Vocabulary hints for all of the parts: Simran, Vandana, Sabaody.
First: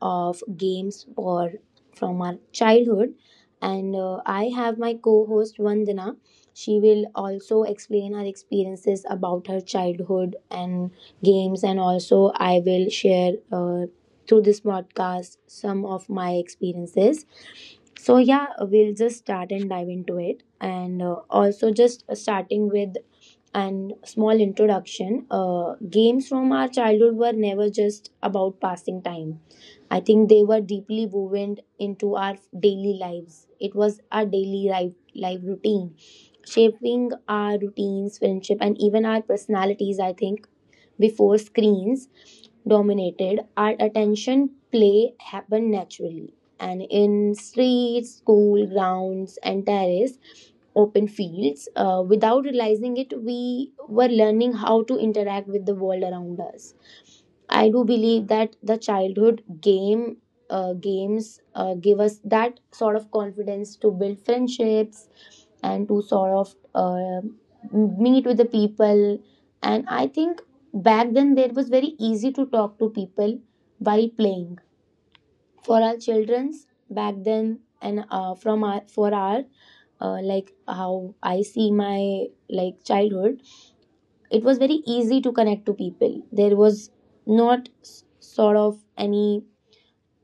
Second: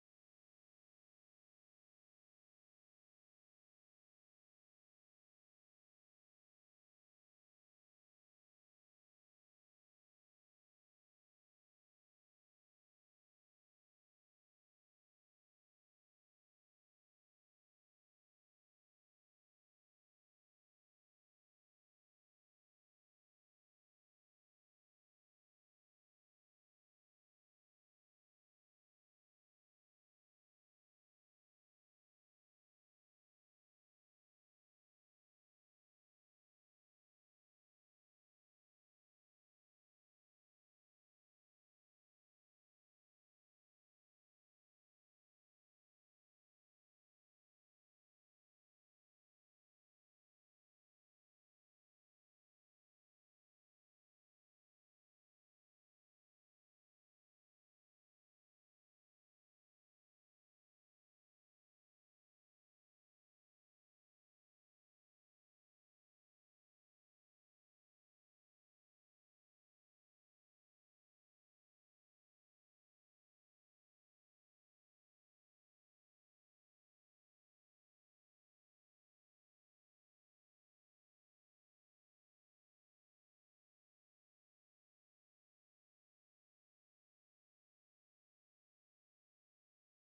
of games for from our childhood and I have my co-host Vandana. She will also explain her experiences about her childhood and games, and also I will share through this podcast some of my experiences. So we'll just start and dive into it, and also just starting with and small introduction, games from our childhood were never just about passing time. I think they were deeply woven into our daily lives. It was our daily life routine, shaping our routines, friendship, and even our personalities. I think before screens dominated our attention, play happened naturally. And in streets, school grounds, and terrace, open fields, without realizing it, we were learning how to interact with the world around us. I do believe that the childhood games give us that sort of confidence to build friendships and to sort of meet with the people. And I think back then, there was very easy to talk to people while playing. For our childrens back then, and from our like how I see my like childhood, it was very easy to connect to people. There was not sort of any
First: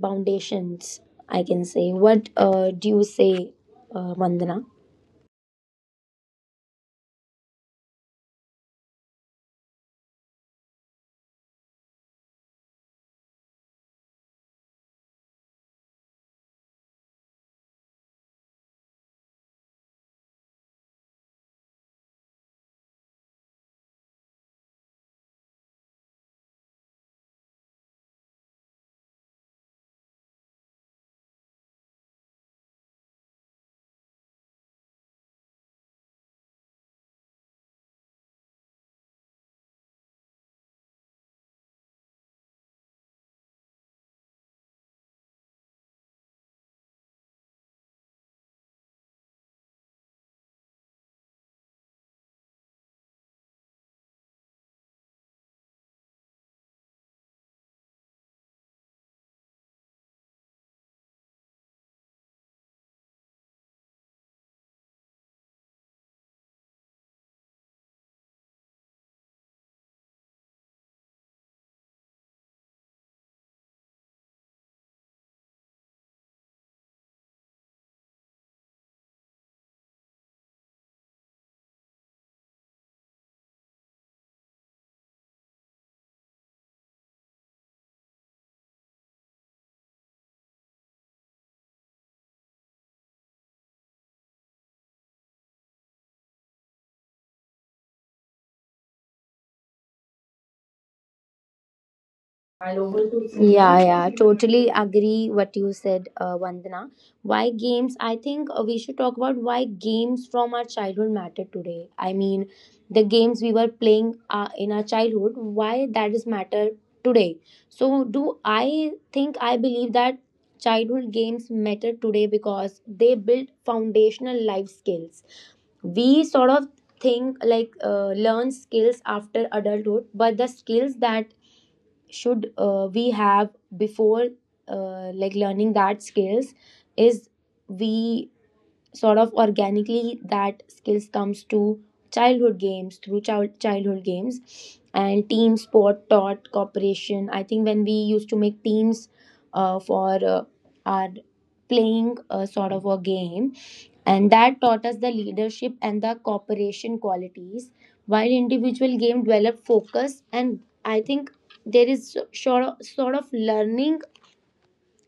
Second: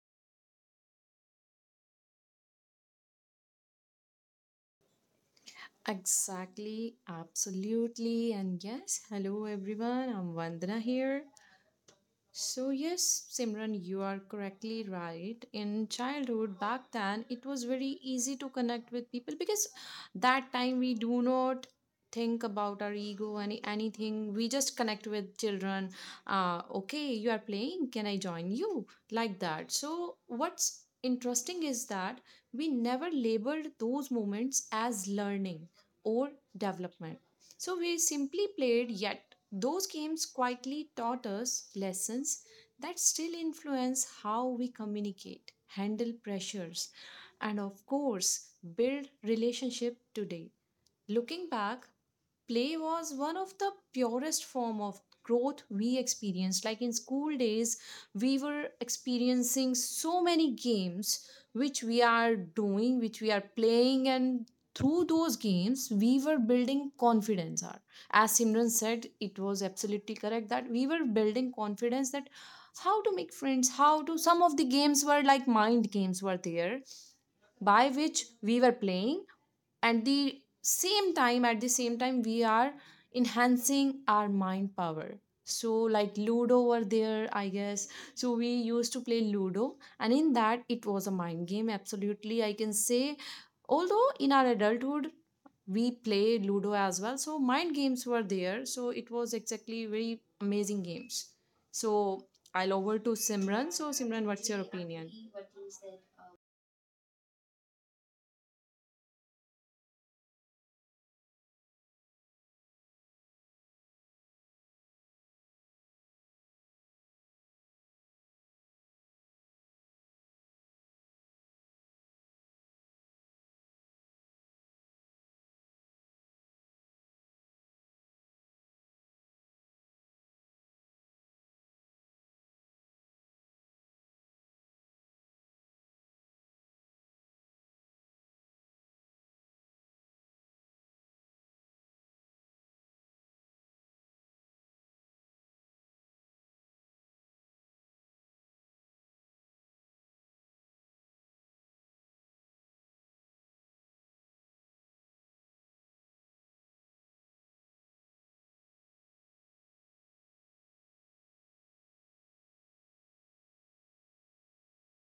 foundations, I can say. What do you say, Vandana? Exactly, absolutely, and yes, hello everyone, I'm Vandana here. So, yes, Simran, you are correctly right. In childhood, back then, it was very easy to connect with people because that time we do not think about our ego anything. We just connect with children. Okay, you are playing, can I join you? Like that. So what's interesting is that we never labeled those moments as learning or development, so we simply played, yet those games quietly taught us lessons that still influence how we communicate, handle pressures, and of course, build relationship today. Looking back, play was one of the purest form of growth we experienced. Like in school days, we were experiencing so many games which we are doing, which we are playing, and through those games we were building confidence. Or as Simran said, it was absolutely correct that we were building confidence, that how to make friends, how to, some of the games were like mind games were there, by which we were playing. At the same time we are enhancing our mind power. So like Ludo over there, I guess. So we used to play Ludo, and in that it was a mind game, absolutely, I can say. Although in our adulthood we play Ludo as well, so mind games were there. So it was exactly very amazing games. So I'll over to Yeah, Simran. So yeah, Simran, what's totally your opinion? agree what you said, Vandana. Why games? I think we should talk about why games from our childhood matter today. I mean, the games we were playing in our childhood, why that is matter today. So do I think I believe that childhood games matter today because they build foundational life skills. We sort of think like learn skills after adulthood, but the skills that should we have before like learning that skills is we sort of organically that skills comes to childhood games through childhood games, and team sport taught cooperation. I think when we used to make teams for our playing a sort of a game, and that taught us the leadership and the cooperation qualities, while individual game developed focus. And I think there is sort of learning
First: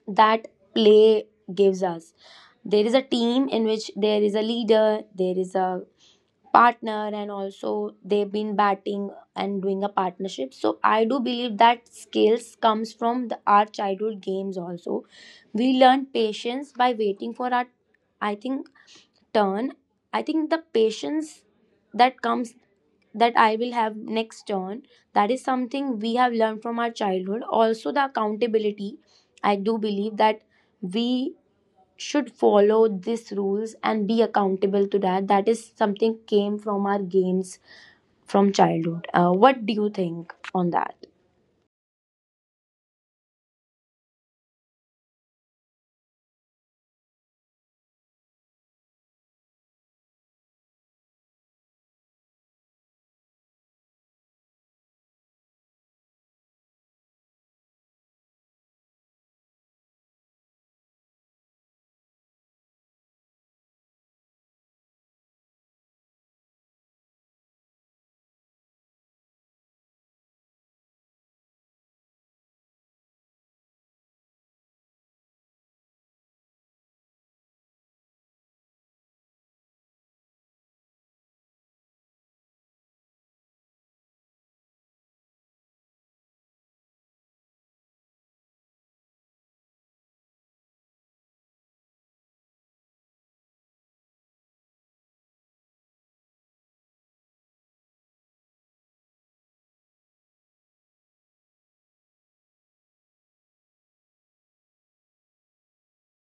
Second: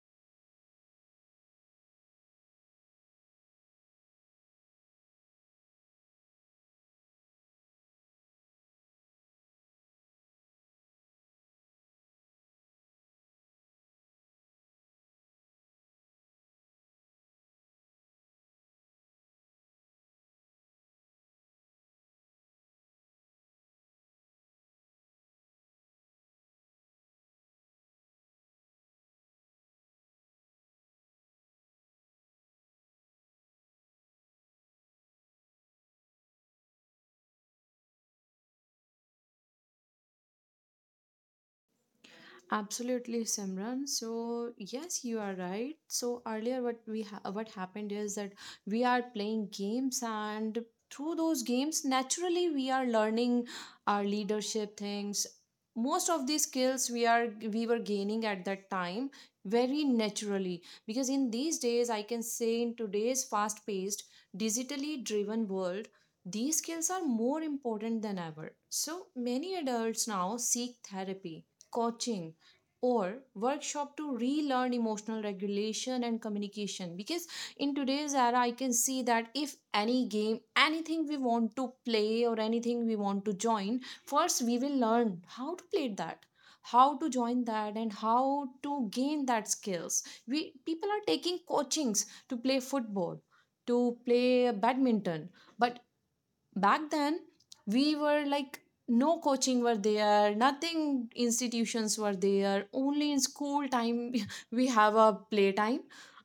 that play gives us. There is a team in which there is a leader, there is a partner, and also they've been batting and doing a partnership. So I do believe that skills comes from our childhood games also. We learn patience by waiting for our, I think, turn. I think the patience that comes, that I will have next turn. That is something we have learned from our childhood. Also, the accountability. I do believe that we should follow these rules and be accountable to that. That is something came from our games from childhood. What do you think on that? Absolutely, Simran. So yes, you are right. So earlier, what what happened is that we are playing games, and through those games, naturally, we are learning our leadership things. Most of these skills we were gaining at that time very naturally. Because in these days, I can say, in today's fast-paced, digitally driven world, these skills are more important than ever. So many adults now seek therapy, coaching, or workshop to relearn emotional regulation and communication. Because in today's era, I can see that if any game, anything we want to play or anything we want to join, first we will learn how to play that, how to join that, and how to gain that skills. We people are taking coachings to play football, to play badminton. But back then, we were like, no coaching were there, nothing, institutions were there, only in school time we have a playtime,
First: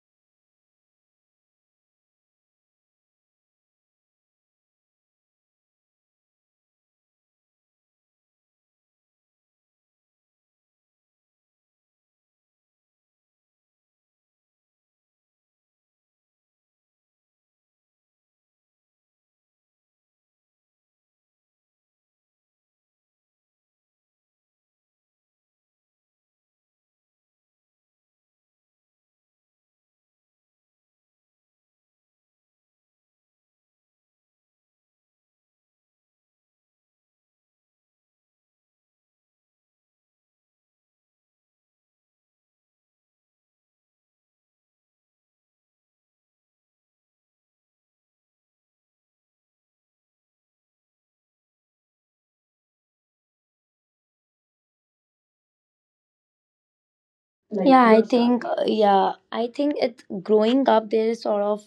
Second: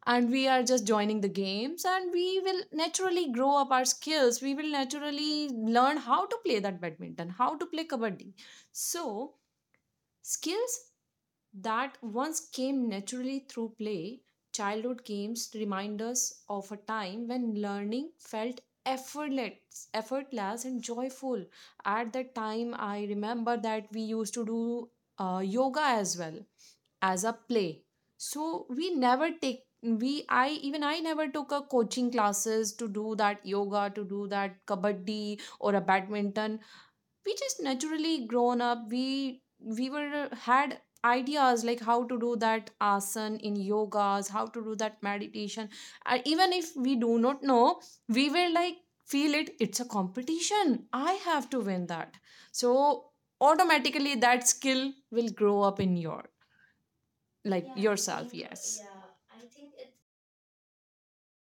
and we are just joining the games, and we will naturally grow up our skills. We will naturally learn how to play that badminton, how to play kabaddi. So skills that once came naturally through play, childhood games remind us of a time when learning felt effortless, effortless and joyful. At that time, I remember that we used to do yoga as well, as a play. So we never take, we I, even I never took a coaching classes to do that yoga, to do that kabaddi or a badminton. We just naturally grown up. We were had ideas like how to do that asana in yogas, how to do that meditation. Even if we do not know, we will like feel it, it's a competition, I have to win that. So automatically that skill will grow up in your, like I think yourself, yes. I think it growing up there is sort of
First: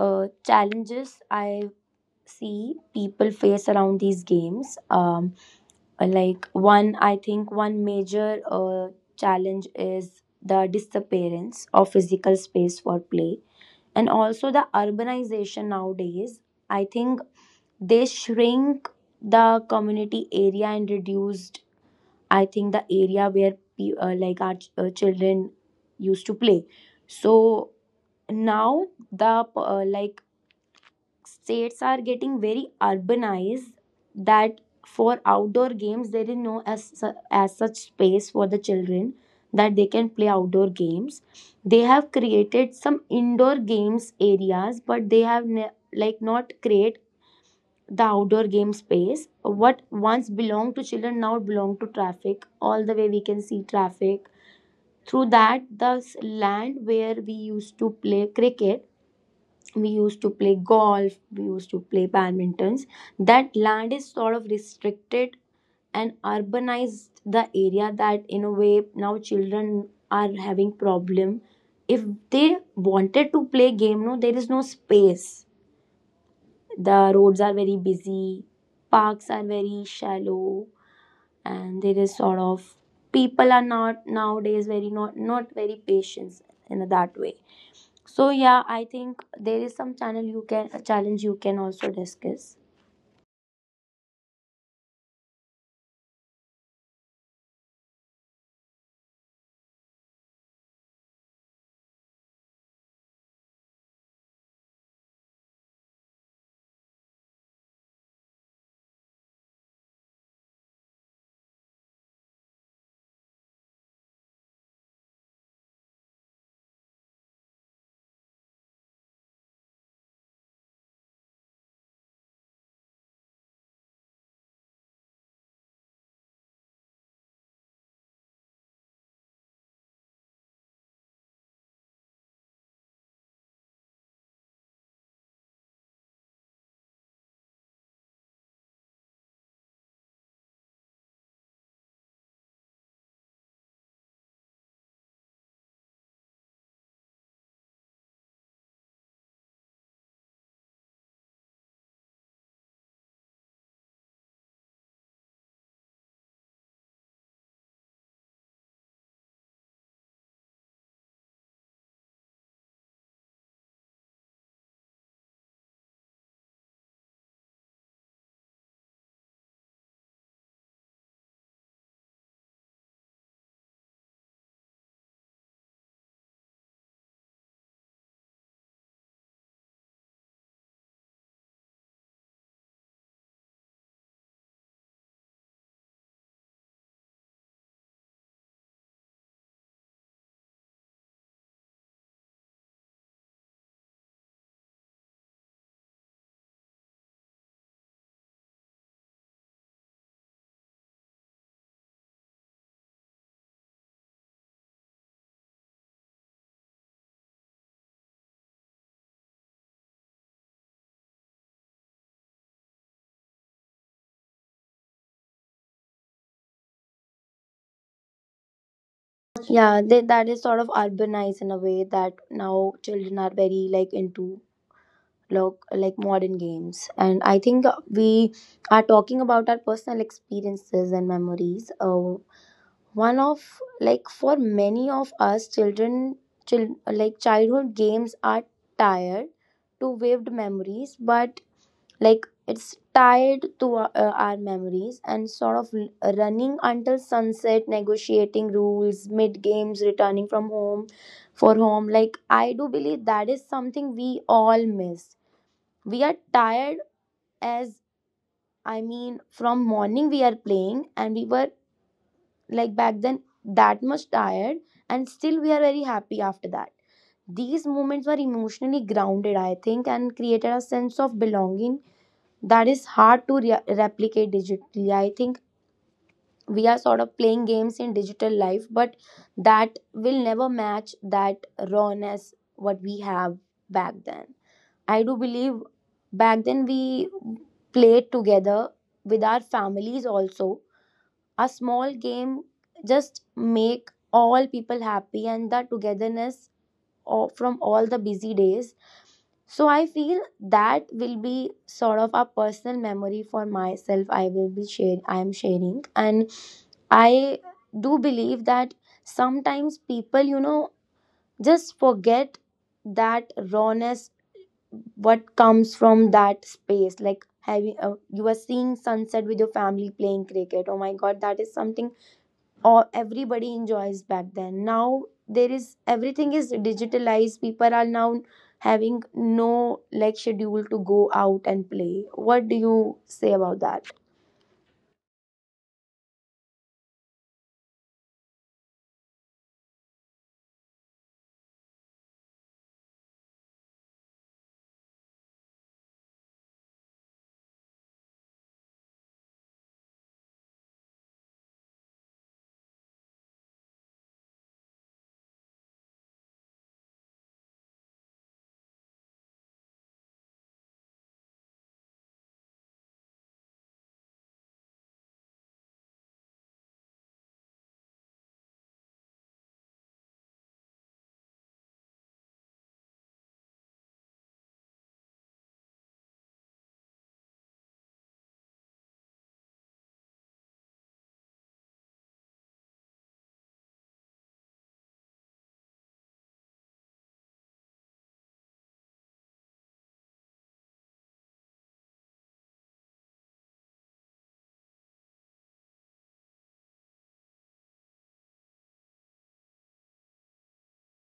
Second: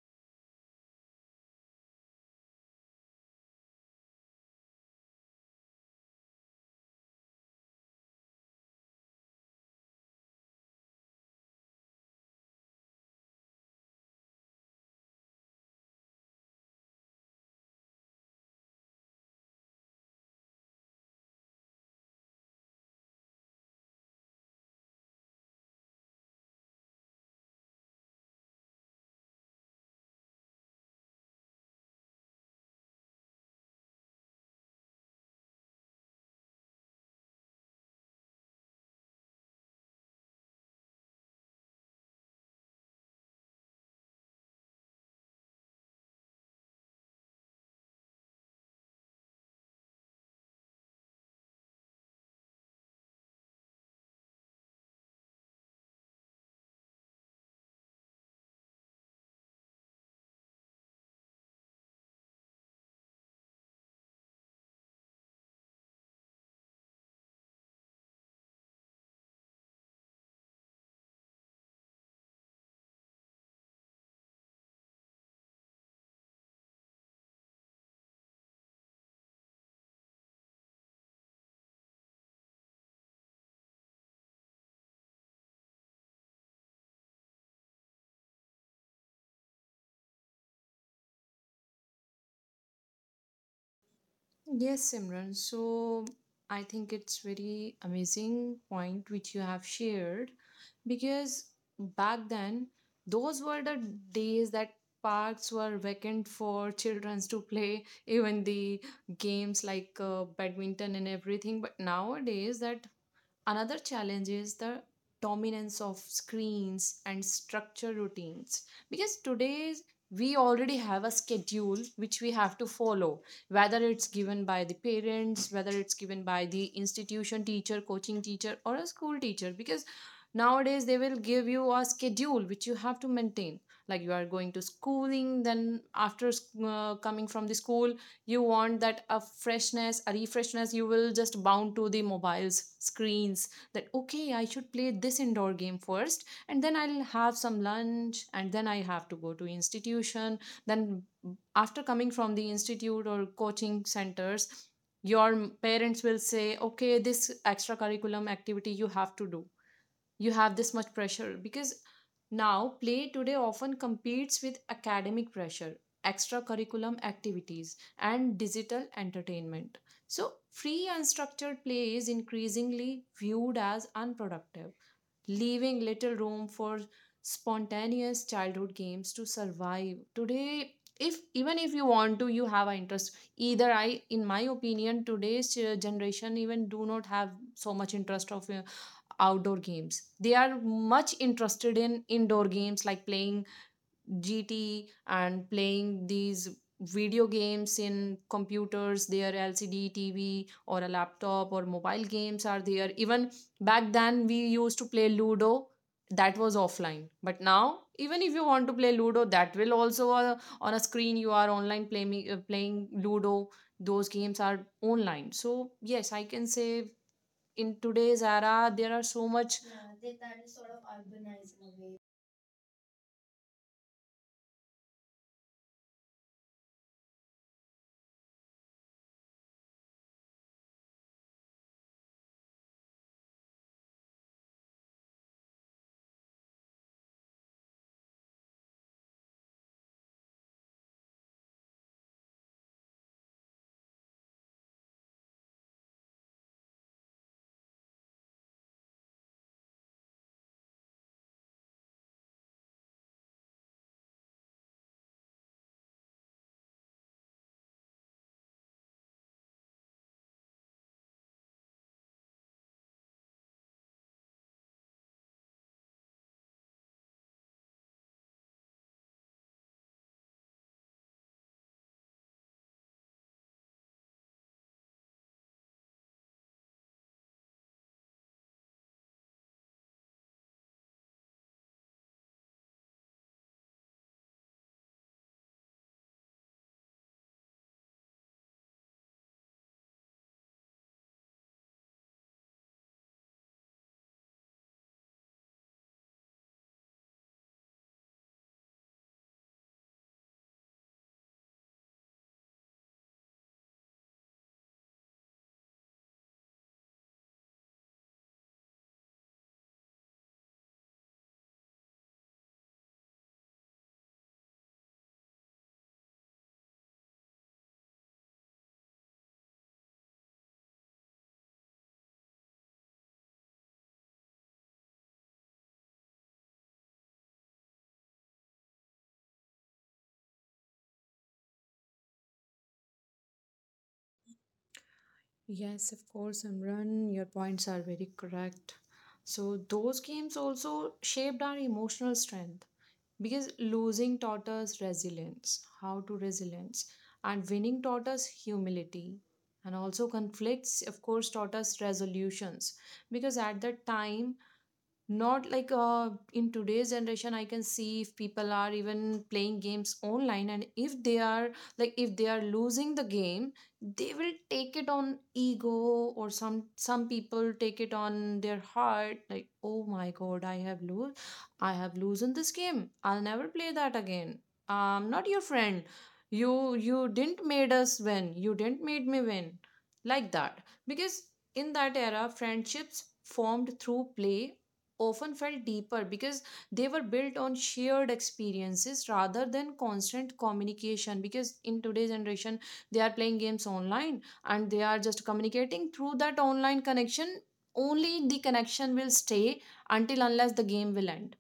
challenges I see people face around these games. Like one I think one major challenge is the disappearance of physical space for play, and also the urbanization nowadays. I think they shrink the community area and reduced, I think, the area where children used to play. So now the like states are getting very urbanized, that for outdoor games there is no as such space for the children that they can play outdoor games. They have created some indoor games areas, but they have like not create the outdoor game space. What once belonged to children now belong to traffic. All the way we can see traffic through that. The land where we used to play cricket, we used to play golf, we used to play badmintons, that land is sort of restricted and urbanized the area, that in a way now children are having problem. If they wanted to play game, no, there is no space. The roads are very busy, parks are very shallow, and there is sort of people are not nowadays very not very patient in that way. So I think there is some channel you can a challenge you can also discuss. Yes, Simran. So I think it's very amazing point which you have shared, because back then those were the days that parks were vacant for children to play even the games like badminton and everything. But nowadays that, another challenge is the dominance of screens and structure routines. Because today we already have a schedule which we have to follow, whether it's given by the parents, whether it's given by the institution teacher, coaching teacher or a school teacher. Because nowadays they will give you a schedule which you have to maintain. Like you are going to schooling, then after coming from the school, you want that a freshness, a refreshness, you will just bound to the mobiles, screens. That okay, I should play this indoor game first, and then I'll have some lunch, and then I have to go to institution. Then after coming from the institute or coaching centers, your parents will say, okay, this extracurriculum activity you have to do. You have this much pressure, because now play today often competes with academic pressure, extracurriculum activities and digital entertainment. So free unstructured play is increasingly viewed as unproductive, leaving little room for spontaneous childhood games to survive today. If even if you want to, you have an interest, either I in my opinion today's generation even do not have so much interest of outdoor games. They are much interested in indoor games like playing GT and playing these video games in computers, their LCD TV or a laptop or mobile games are there. Even back then, we used to play Ludo. That was offline, but now even if you want to play Ludo, that will also on a screen. You are online playing playing Ludo. Those games are online. So yes, I can say in today's era there are so much. Yeah, they, that is sort of urbanized in a way that now children are very like into look like modern games, and I think we are talking about our personal experiences and memories. One of like for many of us, children, like childhood games are tired to vivid memories, but like it's tied to our memories, and sort of running until sunset, negotiating rules mid games, returning from home for home. Like I do believe that is something we all miss. We are tired, as I mean from morning we are playing, and we were like back then that much tired, and still we are very happy after that. These moments were emotionally grounded, I think, and created a sense of belonging that is hard to replicate digitally. I think we are sort of playing games in digital life, but that will never match that rawness what we have back then. I do believe back then we played together with our families also. A small game just make all people happy, and the togetherness all, from all the busy days. So I feel that will be sort of a personal memory for myself. I will be share. I am sharing, and I do believe that sometimes people, you know, just forget that rawness what comes from that space, like having you are seeing sunset with your family playing cricket, oh my god, that is something or everybody enjoys back then. Now there is everything is digitalized, people are now having no like schedule to go out and play. What do you say about that? Yes, of course, Imran, your points are very correct. So, those games also shaped our emotional strength because losing taught us resilience, how to resilience, and winning taught us humility. And also, conflicts, of course, taught us resolutions. Because at that time, not like in today's generation, I can see if people are even playing games online, and if they are, like if they are losing the game, they will take it on ego. Or some people take it on their heart, like oh my god, I have lose, I have loosen this game, I'll never play that again, I'm not your friend, you didn't made us win, you didn't made me win, like that. Because in that era, friendships formed through play often felt deeper, because they were built on shared experiences rather than constant communication. Because in today's generation they are playing games online, and they are just communicating through that online connection. Only the connection will stay until unless the game will end.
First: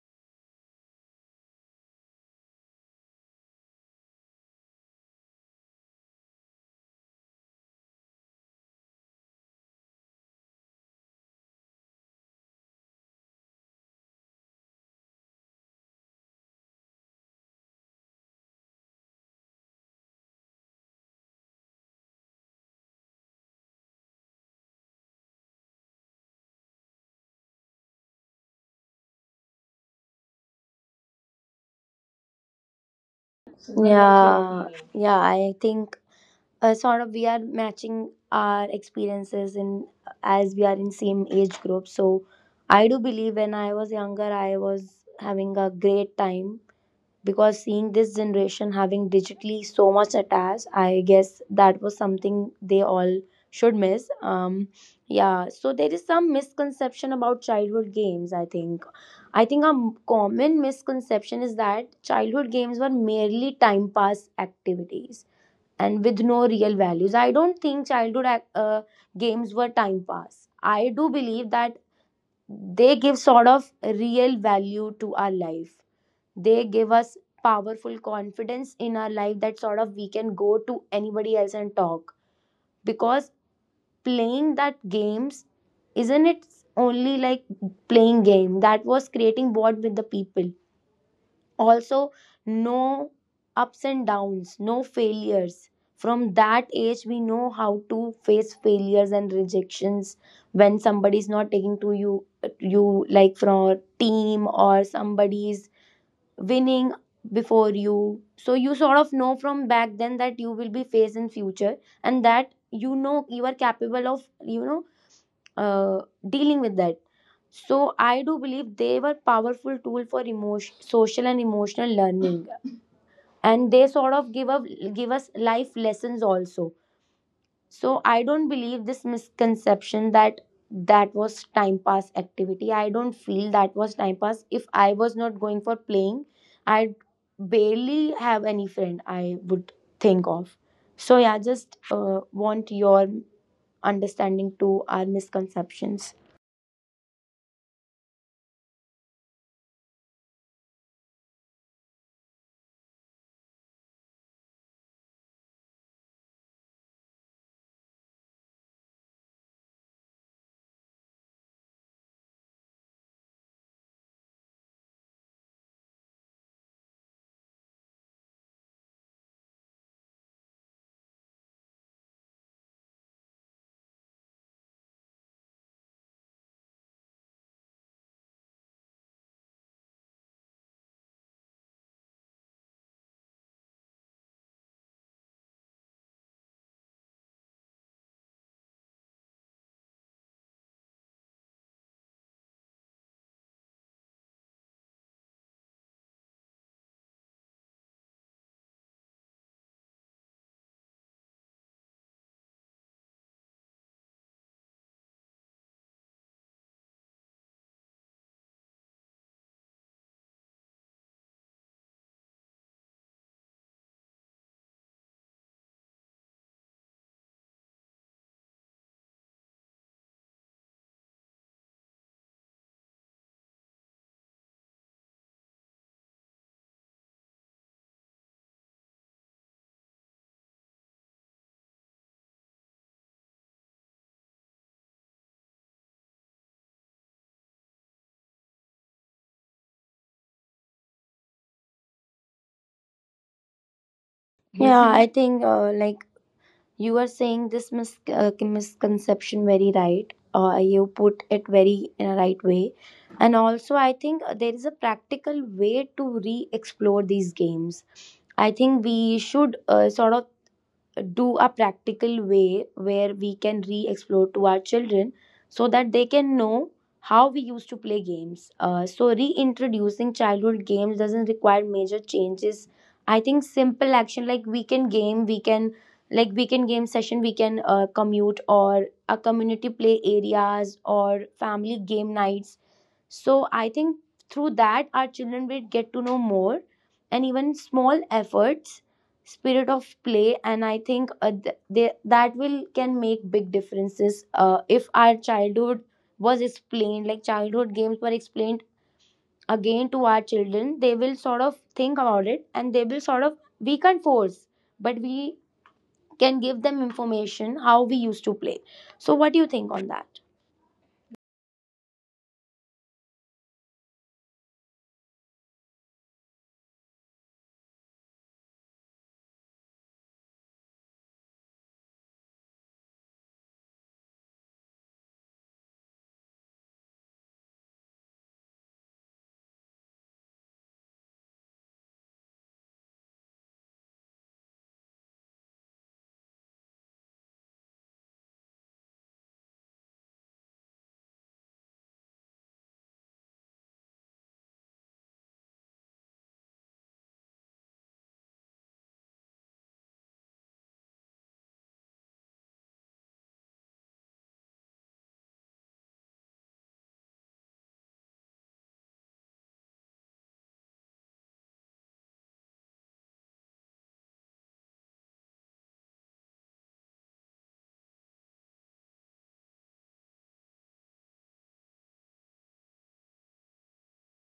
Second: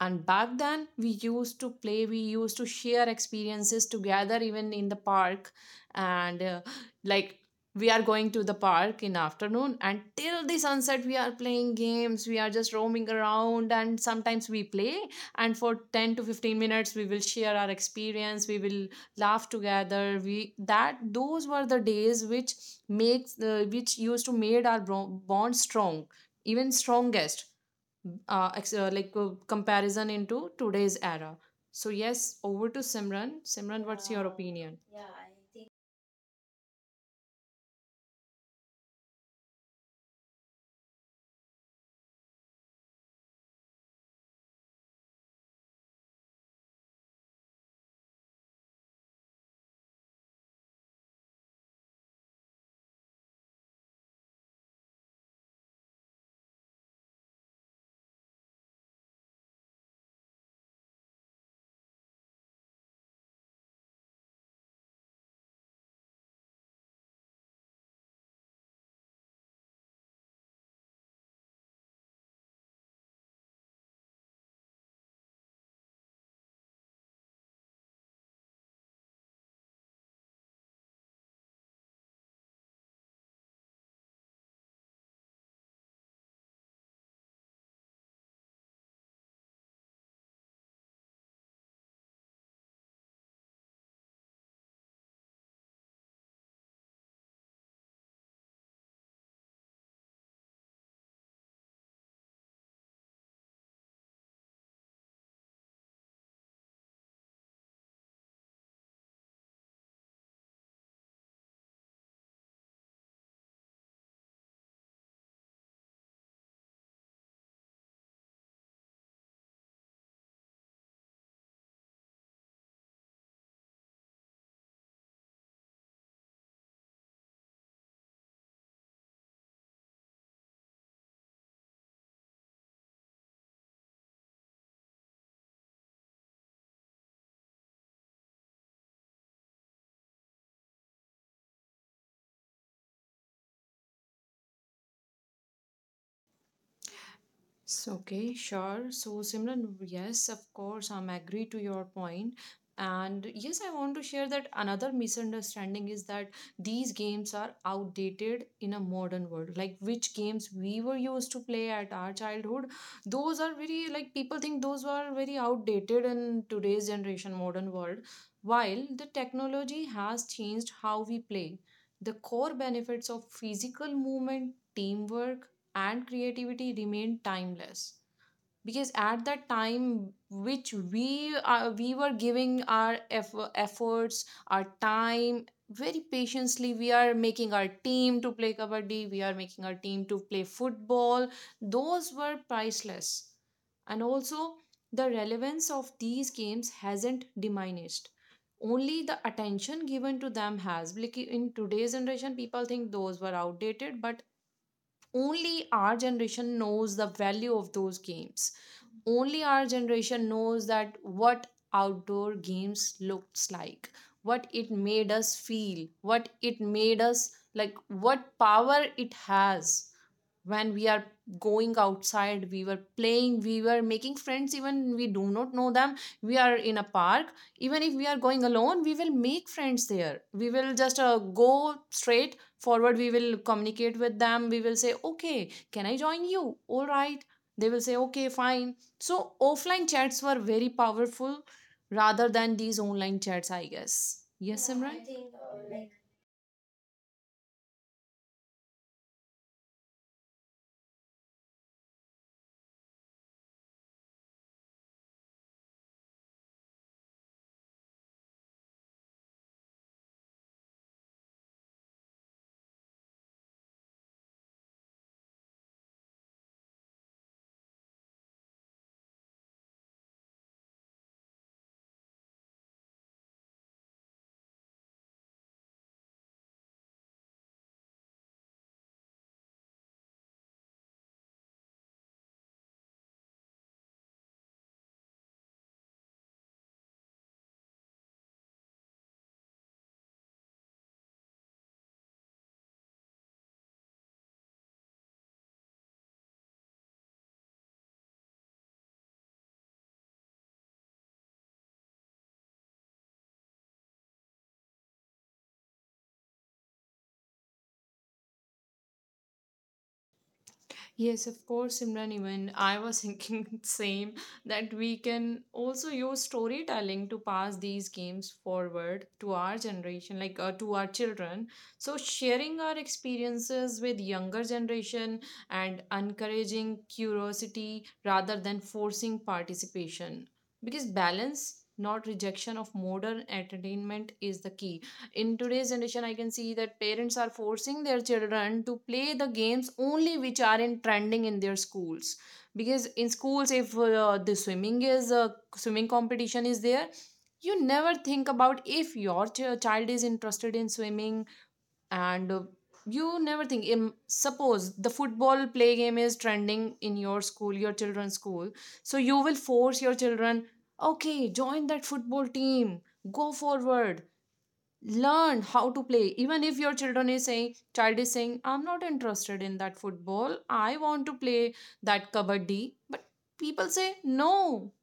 And back then we used to play, we used to share experiences together, even in the park. And like, we are going to the park in afternoon, and till the sunset we are playing games, we are just roaming around, and sometimes we play, and for 10 to 15 minutes we will share our experience. We will laugh together. We that Those were the days which makes the which used to made our bond strong, even strongest. Comparison into today's era. So yes, over to Simran. Simran, what's your Yeah opinion? yeah I think sort of we are matching our experiences in, as we are in same age group. So I do believe when I was younger I was having a great time, because seeing this generation having digitally so much attached, I guess that was something they all should miss. um yeah, so there is some misconception about childhood games, I think. I think a common misconception is that childhood games were merely time pass activities and with no real values. I don't think childhood games were time pass. I do believe that they give sort of real value to our life. They give us powerful confidence in our life, that sort of we can go to anybody else and talk. Because playing that games, isn't it only like playing game that was creating bond with the people. Also, no ups and downs, no failures. From that age we know how to face failures and rejections. When somebody's not taking to you, you like from a team, or somebody's winning before you, so you sort of know from back then that you will be faced in future, and that you know you are capable of, you know, uh, dealing with that. So I do believe they were powerful tool for emotion social and emotional learning, and they sort of give us life lessons also. So I don't believe this misconception that that was time pass activity. I don't feel that was time pass. If I was not going for playing, I barely have any friend I would think of. So yeah, just want your understanding to our misconceptions. So, okay, sure. So, Simran, yes, of course, I'm agree to your point. And yes, I want to share that another misunderstanding is that these games are outdated in a modern world. Like which games we were used to play at our childhood, those are very, like people think those are very outdated in today's generation, modern world. While the technology has changed how we play, the core benefits of physical movement, teamwork, and creativity remained timeless. Because at that time which we were giving our efforts, our time very patiently, we are making our team to play kabaddi, we are making our team to play football. Those were priceless. And also, the relevance of these games hasn't diminished, only the attention given to them has. Like in today's generation people think those were outdated, but only our generation knows the value of those games. Only our generation knows that what outdoor games looks like, what it made us feel, what it made us like, what power it has. When we are going outside we were playing, we were making friends, even we do not know them. We are in a park, even if we are going alone we will make friends there. We will just go straight forward, we will communicate with them, we will say, okay, can I join you, all right? They will say, okay, fine. So offline chats were very powerful, rather than these online chats, I guess. Yes. Yeah, Yeah, I think Simran. like you are saying this misconception very right. You put it very in a right way. And also, I think there is a practical way to re explore these games. I think we should sort of do a practical way where we can re explore to our children, so that they can know how we used to play games. So, reintroducing childhood games doesn't require major changes. I think simple action like weekend game session, we can commute or a community play areas or family game nights. So I think through that our children will get to know more, and even small efforts, spirit of play. And I think that will can make big differences. If our childhood was explained, like childhood games were explained again to our children, they will sort of think about it, and they will sort of we can't force, but we can give them information how we used to play. So what do you think on Yes, that? of course, Imran. Even I was thinking same, that we can also use storytelling to pass these games forward to our generation, like to our children. So sharing our experiences with younger generation and encouraging curiosity rather than forcing participation, because balance, not rejection of modern entertainment, is the key. In today's generation I can see that parents are forcing their children to play the games only which are in trending in their schools. Because in schools if the swimming is swimming competition is there, you never think about if your child is interested in swimming. And You never think, Im- suppose the football play game is trending in your school, your children's school. So you will force your children, okay, join that football team, go forward, learn how to play. Even if your children is saying, I'm not interested in that football, I want to play that kabaddi. But people say no,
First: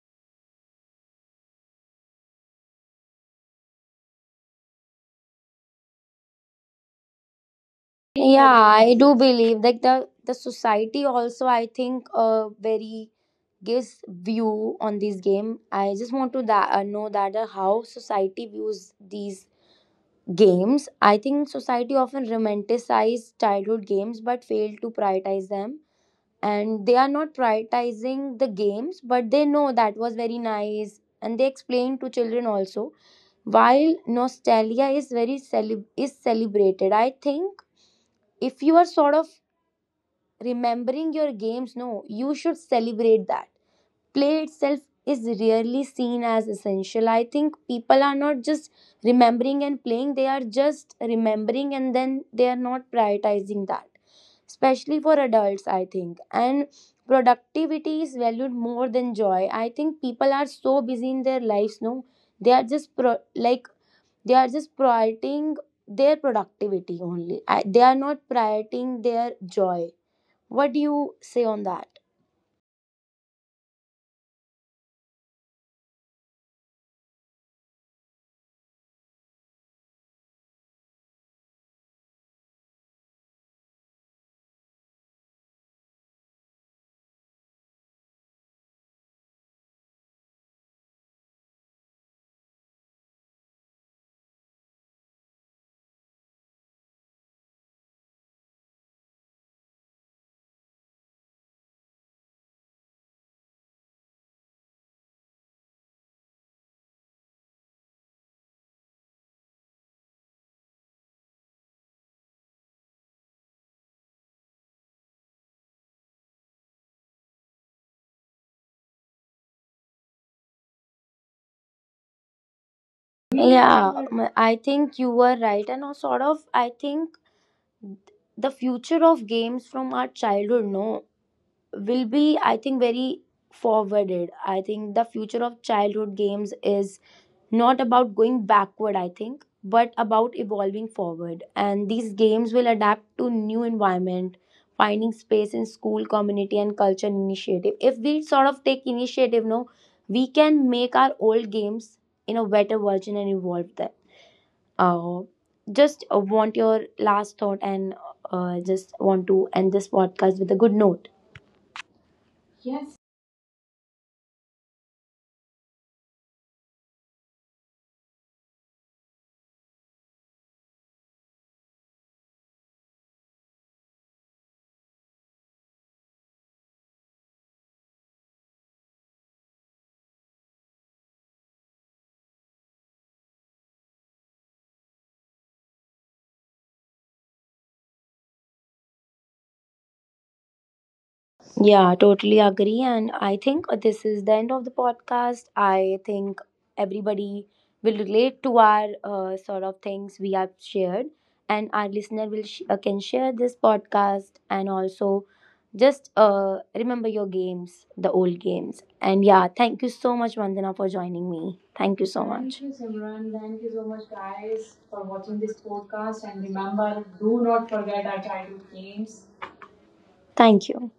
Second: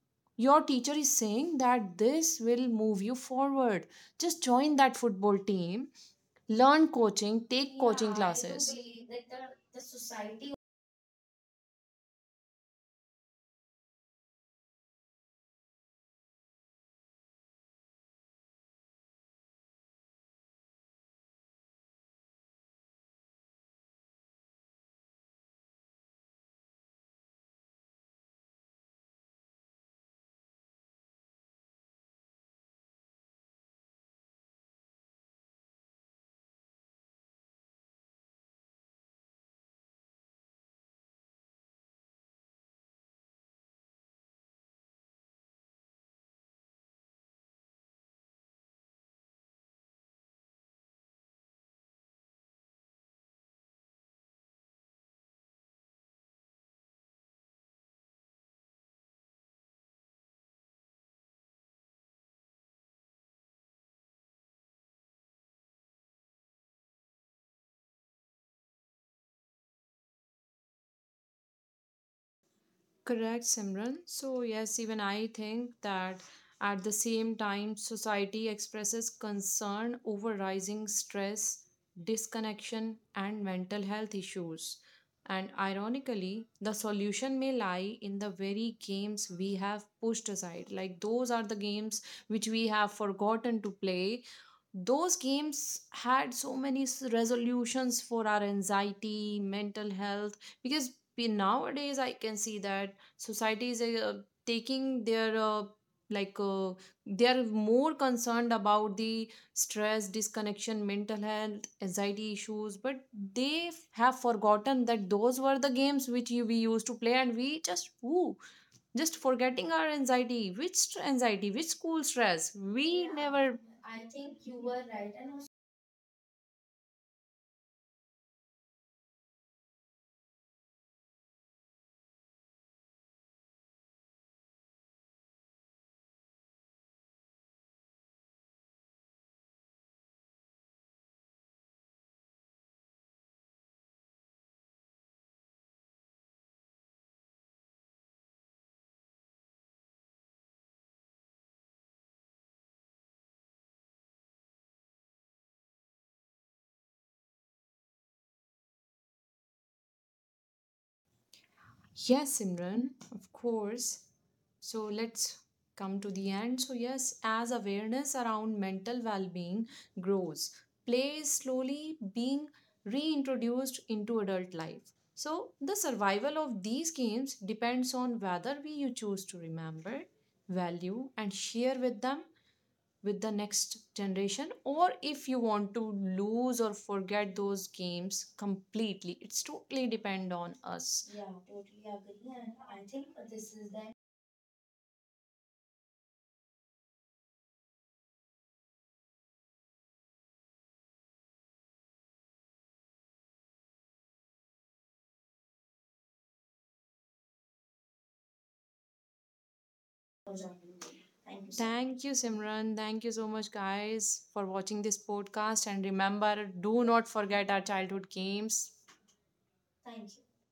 your teacher is saying that this will move you forward, just join that football team, learn coaching, take coaching Yeah, classes. I do believe that the society also I think very gives view on this game. I just want to that know that how society views these games. I think society often romanticize childhood games but fail to prioritize them. And they are not prioritizing the games, but they know that was very nice, and they explain to children also. While nostalgia is very celebrated, I think if you are sort of remembering your games, no, you should celebrate that. Play itself is rarely seen as essential. I think people are not just remembering and playing, they are just remembering and then they are not prioritizing that, especially for adults, I think. And productivity is valued more than joy. I think people are so busy in their lives, no, they are just like they are just prioritizing their productivity only. They are not prioritizing their joy. What do you say on that? Correct, Simran. So, yes, even I think that at the same time, society expresses concern over rising stress, disconnection, and mental health issues. And ironically, the solution may lie in the very games we have pushed aside. Like, those are the games which we have forgotten to play. Those games had so many resolutions for our anxiety, mental health. Because Nowadays I can see that society is taking their like they are more concerned about the stress, disconnection, mental health, anxiety issues. But they have forgotten that those were the games which we used to play, and we just woo, just forgetting our anxiety, which school stress we never. I think you were right, and also sort of, I think the future of games from our childhood, no, will be, I think, very forwarded. I think the future of childhood games is not about going backward, I think, but about evolving forward. And these games will adapt to new environment, finding space in school, community, and culture initiative. If we sort of take initiative, no, we can make our old games in a better version and evolve them. Uh, just want your last thought, and just want to end this podcast with a good note. Yes, Imran, of course. So let's come to the end. So yes, as awareness around mental well-being grows, play is slowly being reintroduced into adult life. So the survival of these games depends on whether we you choose to remember, value and share with them, with the next generation. Or if you want to lose or forget those games completely, it's totally depend on us. Yeah, totally agree. And I think this is the end of the podcast. I think everybody will relate to our sort of things we have shared, and our listener will can share this podcast, and also just remember your games, the old games. And yeah, thank you so much, Vandana, for joining me. Thank Much, you so Thank thank you much. Thank you, Simran, Simran. thank you Thank you so so much much, guys guys, for for watching watching this this podcast, podcast. and And remember, remember, do do not not forget forget our our childhood childhood games. games. Thank you.